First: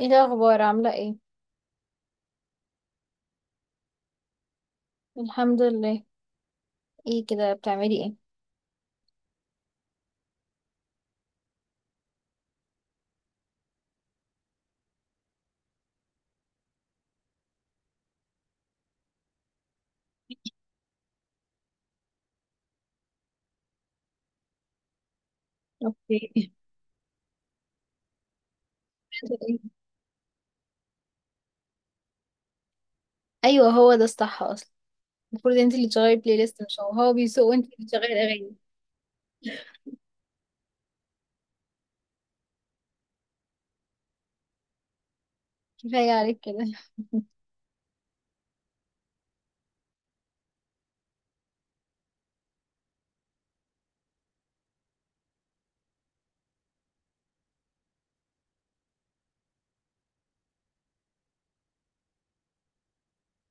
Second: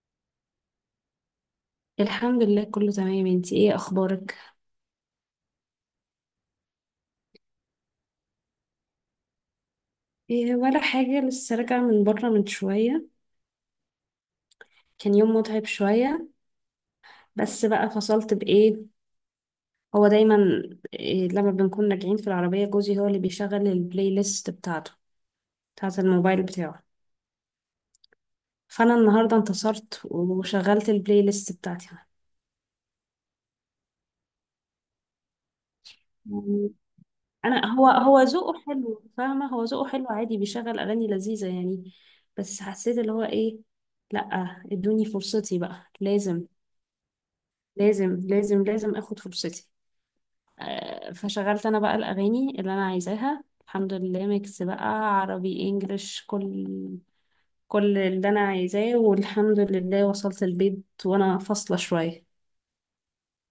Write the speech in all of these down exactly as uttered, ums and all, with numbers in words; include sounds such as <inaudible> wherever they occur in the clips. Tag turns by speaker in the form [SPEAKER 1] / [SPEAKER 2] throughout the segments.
[SPEAKER 1] ايه الاخبار عامله ايه؟
[SPEAKER 2] الحمد لله كله تمام، انتي ايه اخبارك؟
[SPEAKER 1] الحمد لله. ايه كده بتعملي ايه؟
[SPEAKER 2] إيه ولا حاجة، لسه راجعة من بره من شوية. كان يوم متعب شوية، بس بقى فصلت بايه. هو دايما، إيه، لما بنكون راجعين في العربية جوزي هو اللي بيشغل البلاي ليست بتاعته، بتاعت
[SPEAKER 1] اوكي.
[SPEAKER 2] الموبايل
[SPEAKER 1] <laughs>
[SPEAKER 2] بتاعه. فانا النهاردة
[SPEAKER 1] بتعملي إيه؟
[SPEAKER 2] انتصرت وشغلت البلاي ليست بتاعتي.
[SPEAKER 1] ايوه هو ده الصح اصلا. المفروض انت اللي تشغلي
[SPEAKER 2] يعني
[SPEAKER 1] بلاي ليست مش هو هو بيسوق وانت
[SPEAKER 2] انا
[SPEAKER 1] اللي
[SPEAKER 2] هو
[SPEAKER 1] بتشغلي
[SPEAKER 2] هو
[SPEAKER 1] اغاني.
[SPEAKER 2] ذوقه حلو، فاهمة؟ هو ذوقه حلو عادي، بيشغل اغاني لذيذة يعني. بس حسيت اللي هو ايه، لأ، ادوني فرصتي بقى،
[SPEAKER 1] كفايه عليك
[SPEAKER 2] لازم
[SPEAKER 1] كده.
[SPEAKER 2] لازم لازم لازم اخد فرصتي. آه، فشغلت انا بقى الاغاني اللي انا عايزاها، الحمد لله. ميكس بقى، عربي انجلش، كل كل اللي انا عايزاه، والحمد لله وصلت البيت وانا فاصله شويه.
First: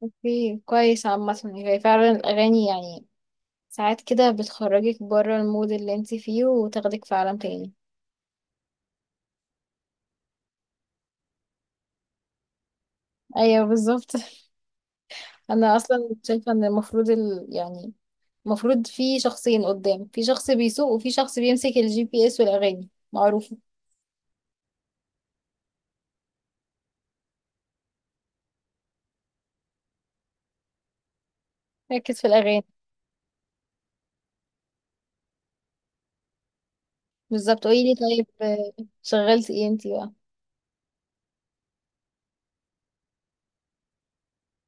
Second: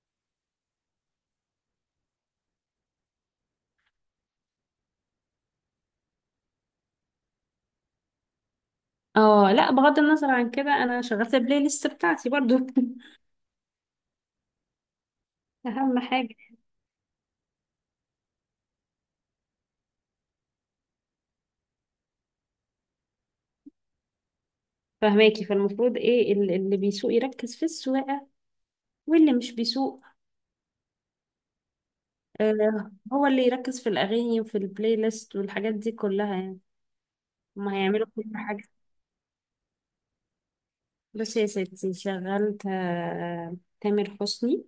[SPEAKER 1] اوكي كويس. عامه هي فعلا الاغاني يعني ساعات كده بتخرجك بره المود اللي انت فيه وتاخدك في عالم تاني.
[SPEAKER 2] اه لا، بغض النظر عن كده، انا شغلت البلاي ليست بتاعتي برضو.
[SPEAKER 1] ايوه بالظبط. <laughs>
[SPEAKER 2] <laughs>
[SPEAKER 1] انا
[SPEAKER 2] اهم
[SPEAKER 1] اصلا
[SPEAKER 2] حاجه.
[SPEAKER 1] شايفه ان المفروض ال... يعني المفروض في شخصين قدام، في شخص بيسوق وفي شخص بيمسك الجي بي اس والاغاني معروفه.
[SPEAKER 2] فهماكي؟ فالمفروض ايه، ال- اللي بيسوق يركز في السواقه، واللي مش بيسوق،
[SPEAKER 1] ركز في الاغاني.
[SPEAKER 2] آه، هو اللي يركز في الاغاني وفي البلاي ليست والحاجات دي كلها يعني.
[SPEAKER 1] بالظبط.
[SPEAKER 2] ما
[SPEAKER 1] قولي لي
[SPEAKER 2] هيعملوا
[SPEAKER 1] طيب،
[SPEAKER 2] كل حاجه.
[SPEAKER 1] آه، شغلتي ايه انتي بقى؟
[SPEAKER 2] بصي يا ستي، شغلت آه، تامر حسني،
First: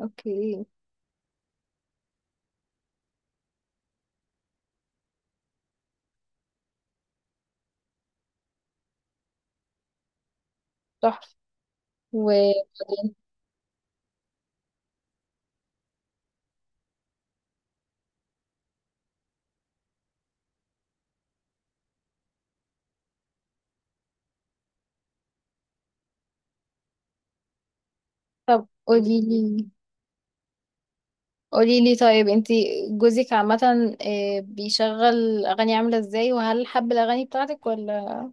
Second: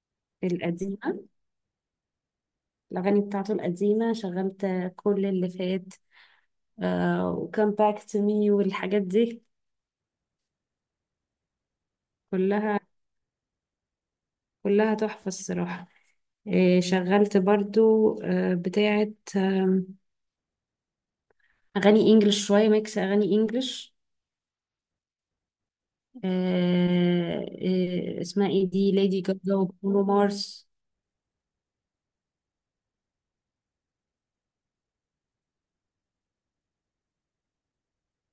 [SPEAKER 1] اوكي.
[SPEAKER 2] القديمة. الأغاني بتاعته القديمة، شغلت آه، كل اللي فات، آه، وكم باك تو مي والحاجات دي.
[SPEAKER 1] تحفة.
[SPEAKER 2] كلها،
[SPEAKER 1] وبعدين؟
[SPEAKER 2] كلها تحفة الصراحة. آه، شغلت برضو آه، بتاعة آم، أغاني إنجلش، شوية ميكس أغاني إنجلش. آه، آه، اسمها
[SPEAKER 1] طب
[SPEAKER 2] إيه دي،
[SPEAKER 1] قولي
[SPEAKER 2] ليدي جاجا
[SPEAKER 1] لي،
[SPEAKER 2] وبرونو مارس.
[SPEAKER 1] قولي لي طيب انتي جوزك عامة آه، بيشغل اغاني عاملة ازاي؟ وهل حب الاغاني بتاعتك ولا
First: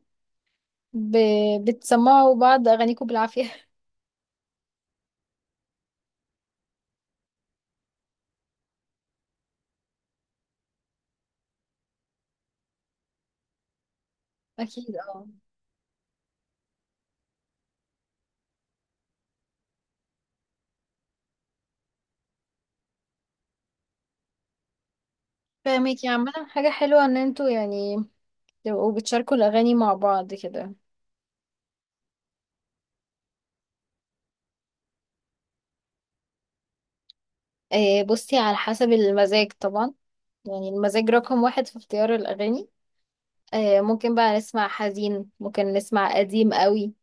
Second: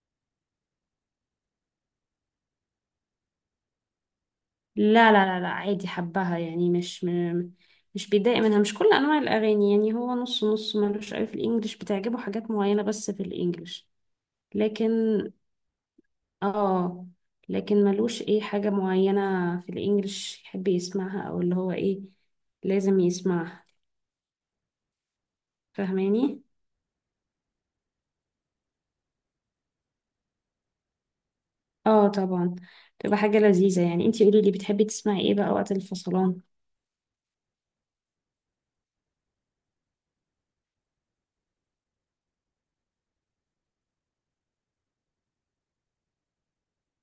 [SPEAKER 1] ب... بتسمعوا بعض اغانيكم بالعافية؟ <laughs>
[SPEAKER 2] لا لا لا لا، عادي، حبها يعني. مش م... مش بيتضايق منها. مش كل انواع الاغاني يعني، هو نص نص، ملوش قوي في الانجليش، بتعجبه حاجات معينة بس في الانجليش. لكن
[SPEAKER 1] اكيد اه.
[SPEAKER 2] اه، لكن ملوش ايه، حاجة معينة في الانجليش يحب يسمعها، او اللي هو ايه، لازم يسمعها.
[SPEAKER 1] فاهمك. يا عامة
[SPEAKER 2] فاهماني؟
[SPEAKER 1] حاجة حلوة ان انتوا يعني تبقوا بتشاركوا الاغاني مع بعض كده.
[SPEAKER 2] اه طبعا، تبقى حاجة لذيذة يعني. انتي قولي لي، بتحبي تسمعي ايه بقى وقت الفصلان؟
[SPEAKER 1] آه، بصي على حسب المزاج طبعا. يعني المزاج رقم واحد في اختيار الاغاني. آه، ممكن بقى نسمع حزين، ممكن نسمع قديم قوي،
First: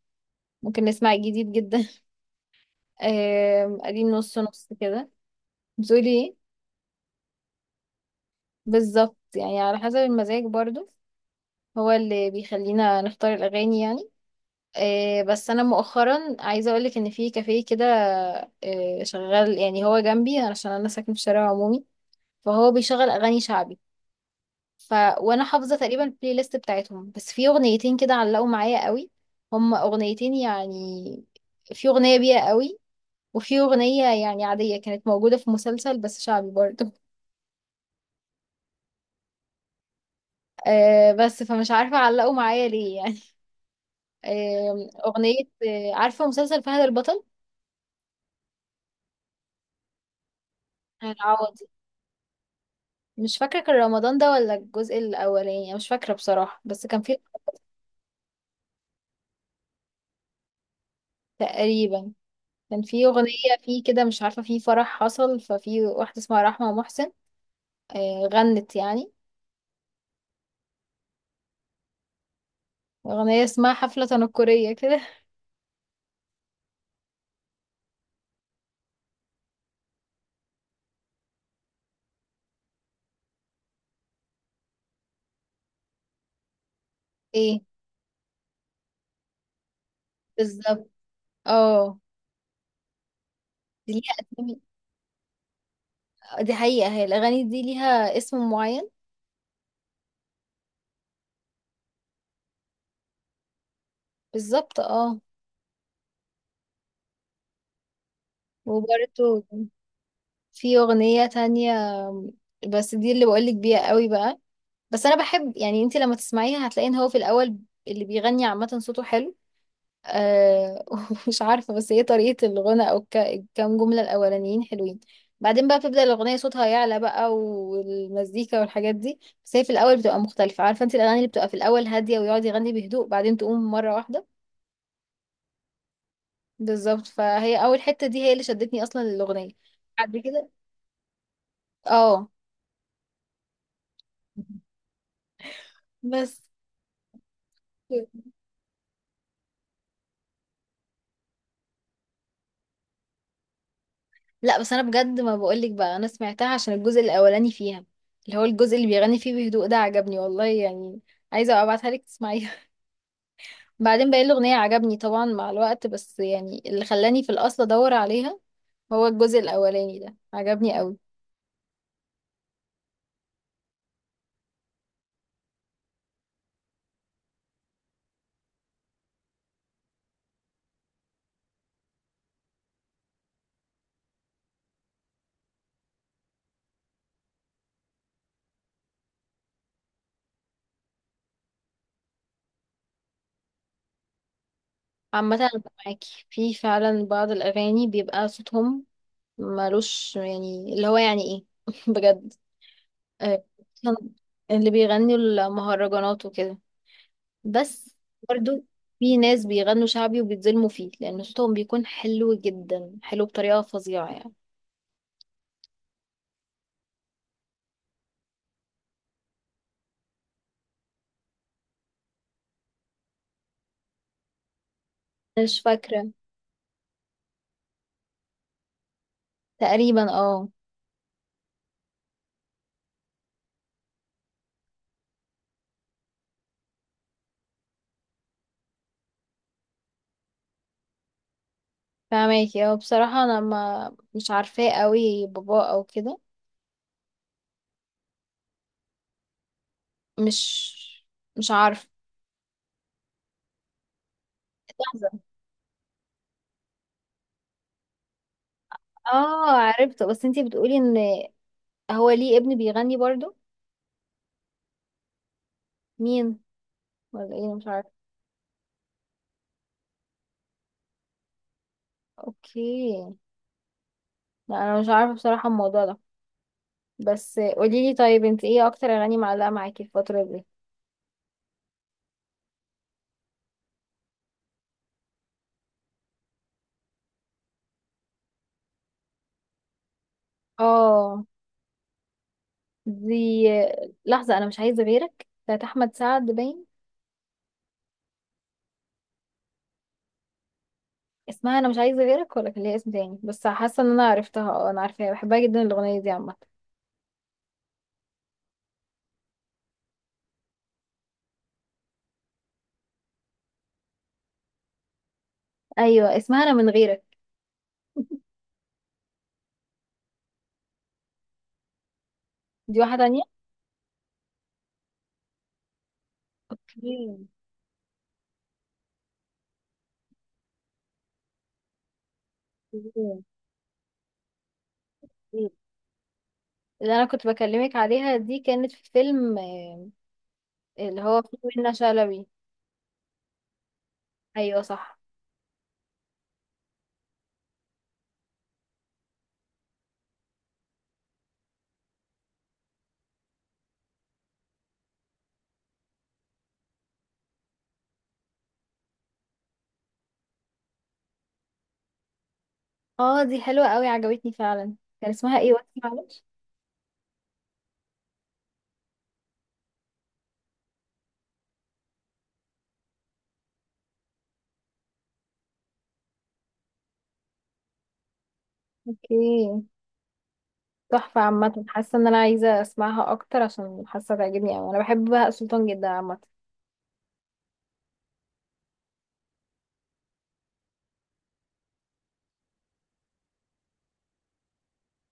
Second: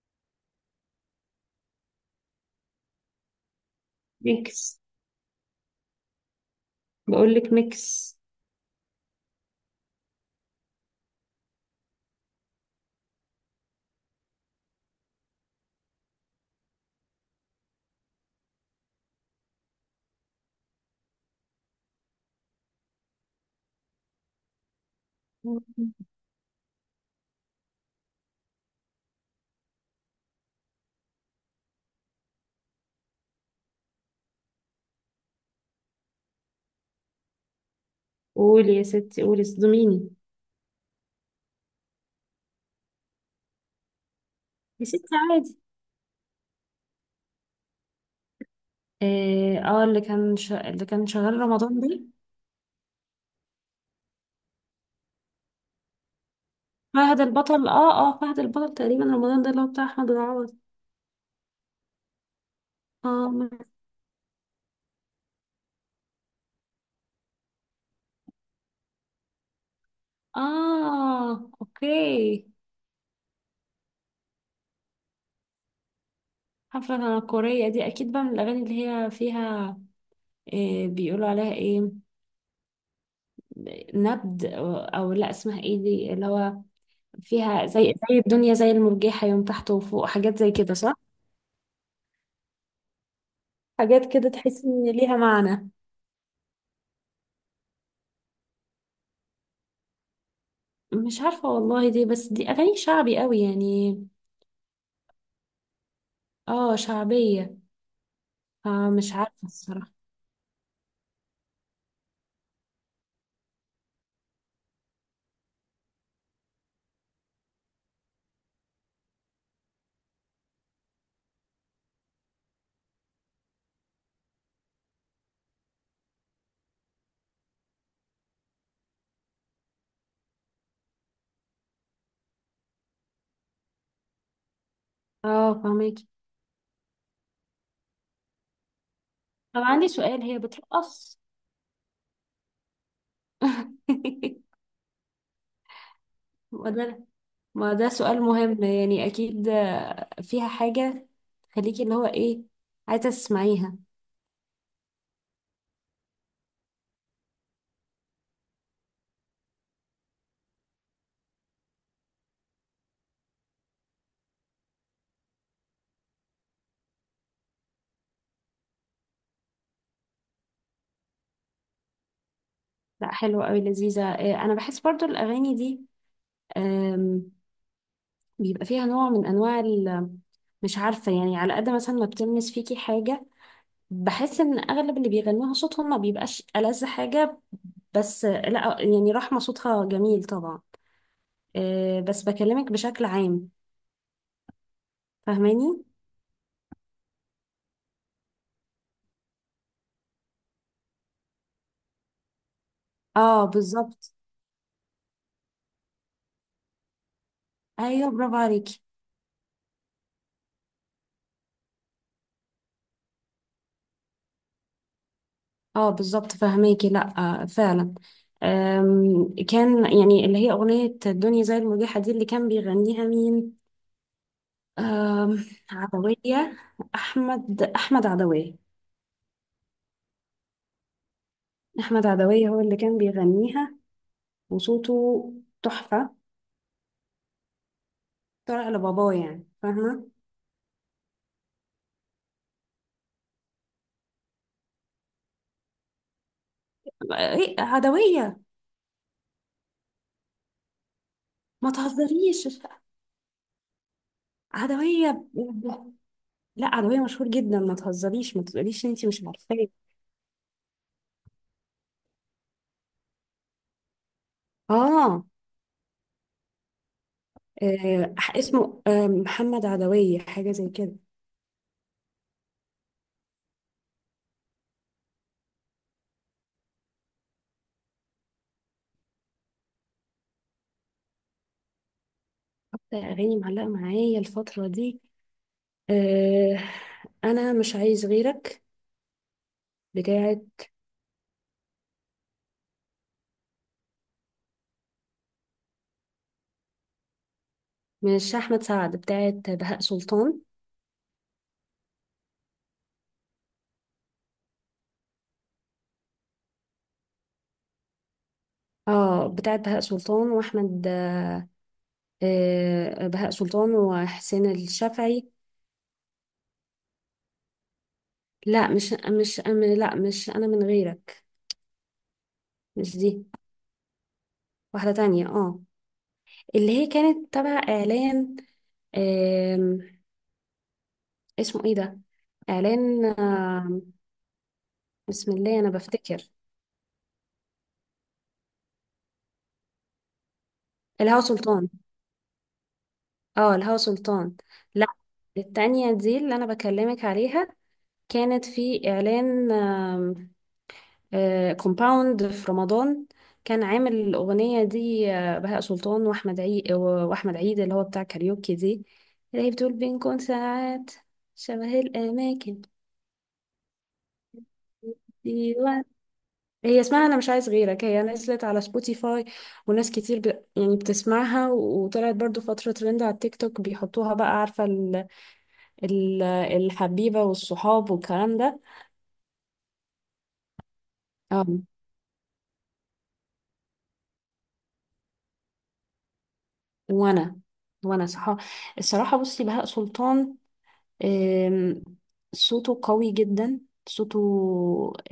[SPEAKER 1] ممكن نسمع جديد جدا. <laughs> آه، قديم نص نص
[SPEAKER 2] ميكس.
[SPEAKER 1] كده. بتقولي ايه؟
[SPEAKER 2] بقول لك ميكس.
[SPEAKER 1] بالظبط، يعني على حسب المزاج برضو هو اللي بيخلينا نختار الأغاني يعني. آه، بس أنا مؤخرا عايزة أقولك إن في كافيه كده آه، شغال، يعني هو جنبي عشان أنا ساكنة في شارع عمومي، فهو بيشغل أغاني شعبي. ف وانا حافظه تقريبا البلاي ليست بتاعتهم، بس في اغنيتين كده علقوا معايا قوي. هما اغنيتين يعني، في اغنيه بيها قوي وفي اغنيه يعني عاديه كانت موجوده في مسلسل بس شعبي برضه.
[SPEAKER 2] قولي يا ستي، قولي، صدميني.
[SPEAKER 1] <laughs> آه، بس فمش عارفه علقوا معايا ليه يعني. <laughs>
[SPEAKER 2] يا
[SPEAKER 1] آه،
[SPEAKER 2] ستي،
[SPEAKER 1] اغنيه.
[SPEAKER 2] عادي.
[SPEAKER 1] آه، عارفه مسلسل فهد البطل
[SPEAKER 2] اه، آه، اللي كان ش... اللي كان شغال
[SPEAKER 1] العوضي؟
[SPEAKER 2] رمضان ده،
[SPEAKER 1] مش فاكره كان رمضان ده ولا الجزء الاولاني، أنا مش فاكره بصراحه، بس كان في.
[SPEAKER 2] فهد البطل. اه اه، فهد البطل تقريبا رمضان ده، اللي هو بتاع احمد العوض.
[SPEAKER 1] تقريبا. كان في
[SPEAKER 2] اه
[SPEAKER 1] اغنيه
[SPEAKER 2] م-
[SPEAKER 1] فيه كده، مش عارفه في فرح حصل ففي واحده اسمها رحمه محسن، آه، غنت يعني
[SPEAKER 2] اه اوكي.
[SPEAKER 1] أغنية اسمها حفلة تنكرية كده.
[SPEAKER 2] حفلة تنكرية دي اكيد بقى من الاغاني اللي هي فيها، إيه بيقولوا عليها ايه، نبد او أو لا، اسمها ايه دي اللي هو
[SPEAKER 1] ايه.
[SPEAKER 2] فيها زي، زي الدنيا زي المرجحة، يوم تحت وفوق، حاجات زي كده،
[SPEAKER 1] بالظبط.
[SPEAKER 2] صح؟
[SPEAKER 1] اه. دي
[SPEAKER 2] حاجات
[SPEAKER 1] ليها
[SPEAKER 2] كده
[SPEAKER 1] أسامي؟
[SPEAKER 2] تحس ان ليها معنى.
[SPEAKER 1] آه، دي حقيقة هي الأغاني دي ليها اسم معين؟
[SPEAKER 2] مش عارفة والله، دي بس دي اغاني شعبي قوي يعني.
[SPEAKER 1] بالظبط اه.
[SPEAKER 2] اه شعبية، فمش
[SPEAKER 1] وبرده
[SPEAKER 2] عارفة الصراحة.
[SPEAKER 1] في أغنية تانية، بس دي اللي بقولك بيها قوي بقى. بس أنا بحب، يعني انتي لما تسمعيها هتلاقي ان هو في الأول اللي بيغني عامة صوته حلو. آه <laughs> مش عارفة، بس هي طريقة الغنى أو ك- الكام جملة الأولانيين حلوين. بعدين بقى بتبدأ الأغنية صوتها يعلى بقى والمزيكا والحاجات دي، بس هي في الأول بتبقى مختلفة. عارفة انت الأغاني اللي بتبقى في الأول هادية ويقعد يغني بهدوء بعدين تقوم مرة واحدة؟
[SPEAKER 2] اه فهميكي.
[SPEAKER 1] بالظبط. فهي أول حتة دي هي اللي شدتني أصلا للأغنية.
[SPEAKER 2] طب عندي
[SPEAKER 1] بعد
[SPEAKER 2] سؤال، هي
[SPEAKER 1] كده
[SPEAKER 2] بترقص؟
[SPEAKER 1] اه.
[SPEAKER 2] <laughs>
[SPEAKER 1] بس
[SPEAKER 2] ما ده ما ده سؤال مهم يعني. أكيد آه، فيها حاجة تخليكي اللي هو إيه، عايزة تسمعيها.
[SPEAKER 1] لا، بس أنا بجد ما بقولك بقى، أنا سمعتها عشان الجزء الأولاني فيها، اللي هو الجزء اللي بيغني فيه بهدوء ده عجبني والله يعني. عايزة أبقى أبعتها لك تسمعيها. بعدين باقي الأغنية عجبني طبعا مع الوقت، بس يعني اللي خلاني في الأصل أدور عليها هو الجزء الأولاني ده عجبني قوي.
[SPEAKER 2] لا حلوة أوي، لذيذة. آه، أنا بحس برضو الأغاني دي، آم، بيبقى فيها نوع من أنواع ال- مش عارفة يعني، على قد مثلا ما بتلمس فيكي حاجة، بحس إن أغلب اللي بيغنوها صوتهم ما بيبقاش ألذ حاجة. بس آه، لا يعني، رحمة صوتها جميل طبعا، آه، بس بكلمك بشكل عام.
[SPEAKER 1] عامة أنا
[SPEAKER 2] فاهماني
[SPEAKER 1] معاكي في فعلا بعض الأغاني بيبقى صوتهم ملوش، يعني اللي هو يعني إيه. <laughs> بجد. آه،
[SPEAKER 2] اه، بالظبط.
[SPEAKER 1] اللي بيغنوا المهرجانات وكده. بس
[SPEAKER 2] ايوه برافو
[SPEAKER 1] برضو
[SPEAKER 2] عليكي.
[SPEAKER 1] في ناس بيغنوا شعبي وبيتظلموا فيه، لأن صوتهم بيكون حلو جدا، حلو بطريقة فظيعة يعني.
[SPEAKER 2] اه بالظبط، فاهماكي. لا آه فعلا. آم، كان يعني اللي هي اغنيه الدنيا زي المريحه دي، اللي كان بيغنيها مين، آم،
[SPEAKER 1] مش فاكرة.
[SPEAKER 2] عدويه. احمد احمد عدويه.
[SPEAKER 1] تقريبا اه.
[SPEAKER 2] احمد عدويه هو اللي كان بيغنيها. وصوته تحفه. طلع لباباه يعني، فاهمه؟
[SPEAKER 1] فاهماكي. اه، بصراحة انا ما مش عارفاه قوي بابا او كده.
[SPEAKER 2] إيه، عدويه.
[SPEAKER 1] مش مش
[SPEAKER 2] ما
[SPEAKER 1] عارفة.
[SPEAKER 2] تهزريش،
[SPEAKER 1] لحظة.
[SPEAKER 2] عدويه. لا عربية، مشهور جدا، ما تهزريش، ما تقوليش ان انتي مش
[SPEAKER 1] اه
[SPEAKER 2] عارفاه.
[SPEAKER 1] عرفته، بس انتي بتقولي ان هو ليه ابن بيغني برضو؟
[SPEAKER 2] اه
[SPEAKER 1] مين؟ ولا ايه؟ أنا مش عارفة.
[SPEAKER 2] آه، اسمه آه، محمد عدوية حاجة زي كده.
[SPEAKER 1] اوكي. لا انا مش عارفة بصراحة الموضوع ده. بس قوليلي طيب، انت ايه اكتر اغاني معلقة معاكي الفترة دي؟
[SPEAKER 2] اكتر اغاني معلقة معايا الفترة دي، آه، انا مش عايز غيرك، بتاعت،
[SPEAKER 1] اه. دي. لحظة، انا مش عايزة غيرك بتاعت احمد سعد باين.
[SPEAKER 2] مش احمد سعد، بتاعت بهاء سلطان.
[SPEAKER 1] اسمها انا مش عايزة غيرك، ولا كان ليها اسم تاني؟ بس حاسة ان انا عرفتها. اه انا عارفاها، بحبها جدا الاغنية دي عامة.
[SPEAKER 2] اه، بتاعت بهاء سلطان واحمد، آه، بهاء سلطان وحسين الشافعي.
[SPEAKER 1] ايوه اسمها انا من غيرك.
[SPEAKER 2] لا مش مش أم- لا مش انا من غيرك.
[SPEAKER 1] دي واحده
[SPEAKER 2] مش
[SPEAKER 1] تانية.
[SPEAKER 2] دي، واحدة تانية، اه. اللي هي
[SPEAKER 1] اوكي.
[SPEAKER 2] كانت تبع اعلان، آم، اسمه ايه ده، اعلان
[SPEAKER 1] اوكي.
[SPEAKER 2] آم، بسم
[SPEAKER 1] اوكي.
[SPEAKER 2] الله انا بفتكر.
[SPEAKER 1] اللي انا كنت بكلمك عليها دي كانت في فيلم آه، اللي
[SPEAKER 2] الهوا
[SPEAKER 1] هو فيه
[SPEAKER 2] سلطان.
[SPEAKER 1] منة شلبي.
[SPEAKER 2] اه الهوا سلطان.
[SPEAKER 1] ايوه
[SPEAKER 2] لا،
[SPEAKER 1] صح.
[SPEAKER 2] التانية دي اللي انا بكلمك عليها كانت في اعلان كومباوند في رمضان. كان عامل الاغنية دي آه، بهاء سلطان واحمد عيد، واحمد عيد اللي هو بتاع كاريوكي دي، اللي هي بتقول بنكون ساعات شبه الاماكن.
[SPEAKER 1] اه دي حلوه قوي، عجبتني فعلا. كان اسمها ايه
[SPEAKER 2] دي
[SPEAKER 1] وقت، معلش؟
[SPEAKER 2] هي اسمها انا مش عايز غيرك. هي نزلت على سبوتيفاي، وناس كتير ب... يعني بتسمعها، وطلعت برضو فترة ترند على التيك توك بيحطوها بقى، عارفة ال... ال... الحبيبة والصحاب والكلام ده.
[SPEAKER 1] اوكي. تحفه عامه،
[SPEAKER 2] أم.
[SPEAKER 1] حاسه ان انا عايزه اسمعها اكتر عشان حاسه تعجبني قوي. انا بحب بهاء سلطان جدا عامه.
[SPEAKER 2] وانا وانا صح. الصراحة بصي، بهاء سلطان آم، صوته قوي جدا. صوته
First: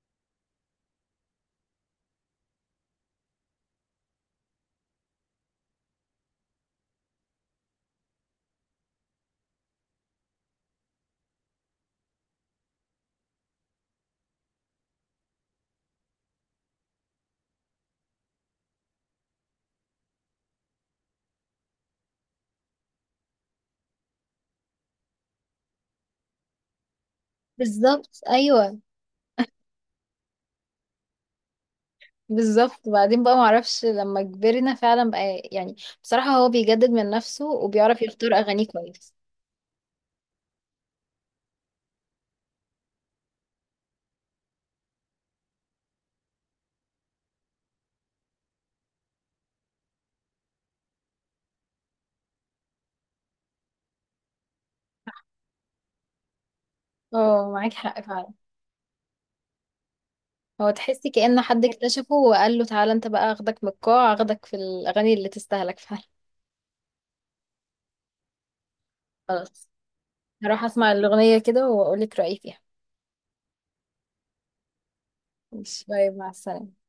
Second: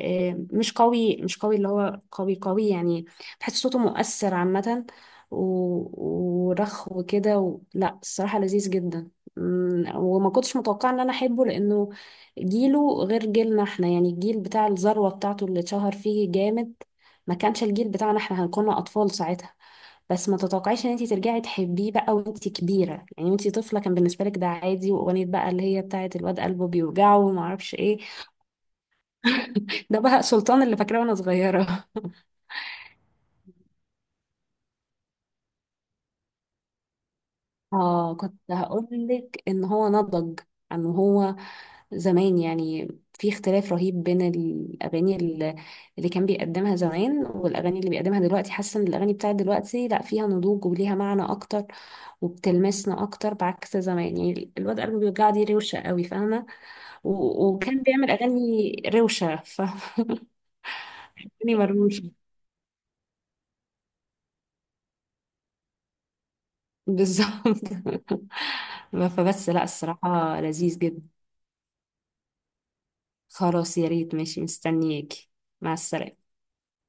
[SPEAKER 2] آم، مش قوي مش قوي اللي هو قوي قوي يعني. بحس صوته مؤثر عامة، و- ورخو وكده و... لا الصراحة لذيذ جدا. مم، وما كنتش متوقعة ان انا احبه، لانه جيله غير جيلنا احنا، يعني الجيل بتاع الذروة بتاعته اللي اتشهر فيه جامد ما كانش الجيل بتاعنا احنا، هنكون اطفال ساعتها. بس ما تتوقعيش ان انت ترجعي تحبيه بقى وانت كبيره، يعني وانت طفله كان بالنسبه لك ده عادي، واغنيه بقى اللي هي بتاعه الواد قلبه بيوجعه وما اعرفش ايه.
[SPEAKER 1] بالظبط ايوه.
[SPEAKER 2] <laughs> ده بقى سلطان اللي فاكراه وانا صغيره.
[SPEAKER 1] بالظبط. وبعدين بقى معرفش لما كبرنا فعلا بقى يعني، بصراحه هو بيجدد من نفسه وبيعرف
[SPEAKER 2] اه
[SPEAKER 1] يختار
[SPEAKER 2] كنت
[SPEAKER 1] اغانيه كويس.
[SPEAKER 2] هقولك ان هو نضج عن هو زمان يعني. في اختلاف رهيب بين الاغاني ال- اللي كان بيقدمها زمان والاغاني اللي بيقدمها دلوقتي. حاسه ان الاغاني بتاعت دلوقتي لا فيها نضوج وليها معنى اكتر وبتلمسنا اكتر، بعكس زمان يعني الواد قلبه بيوجع دي روشه قوي، فاهمه؟ و-
[SPEAKER 1] اه معاك
[SPEAKER 2] وكان
[SPEAKER 1] حق
[SPEAKER 2] بيعمل
[SPEAKER 1] فعلا.
[SPEAKER 2] اغاني روشه، فاهماني؟
[SPEAKER 1] هو تحسي كأن
[SPEAKER 2] <laughs>
[SPEAKER 1] حد
[SPEAKER 2] مرموشه،
[SPEAKER 1] اكتشفه وقال له تعالى انت بقى، اخدك من القاع اخدك في الاغاني اللي تستاهلك فعلا.
[SPEAKER 2] بالظبط. <laughs> فبس لا،
[SPEAKER 1] خلاص،
[SPEAKER 2] الصراحه
[SPEAKER 1] هروح
[SPEAKER 2] لذيذ
[SPEAKER 1] اسمع
[SPEAKER 2] جدا.
[SPEAKER 1] الاغنية كده واقول لك رأيي فيها.
[SPEAKER 2] خلاص، يا ريت. ماشي، مستنياكي. مع
[SPEAKER 1] ماشي، باي، مع
[SPEAKER 2] السلامة.
[SPEAKER 1] السلامة.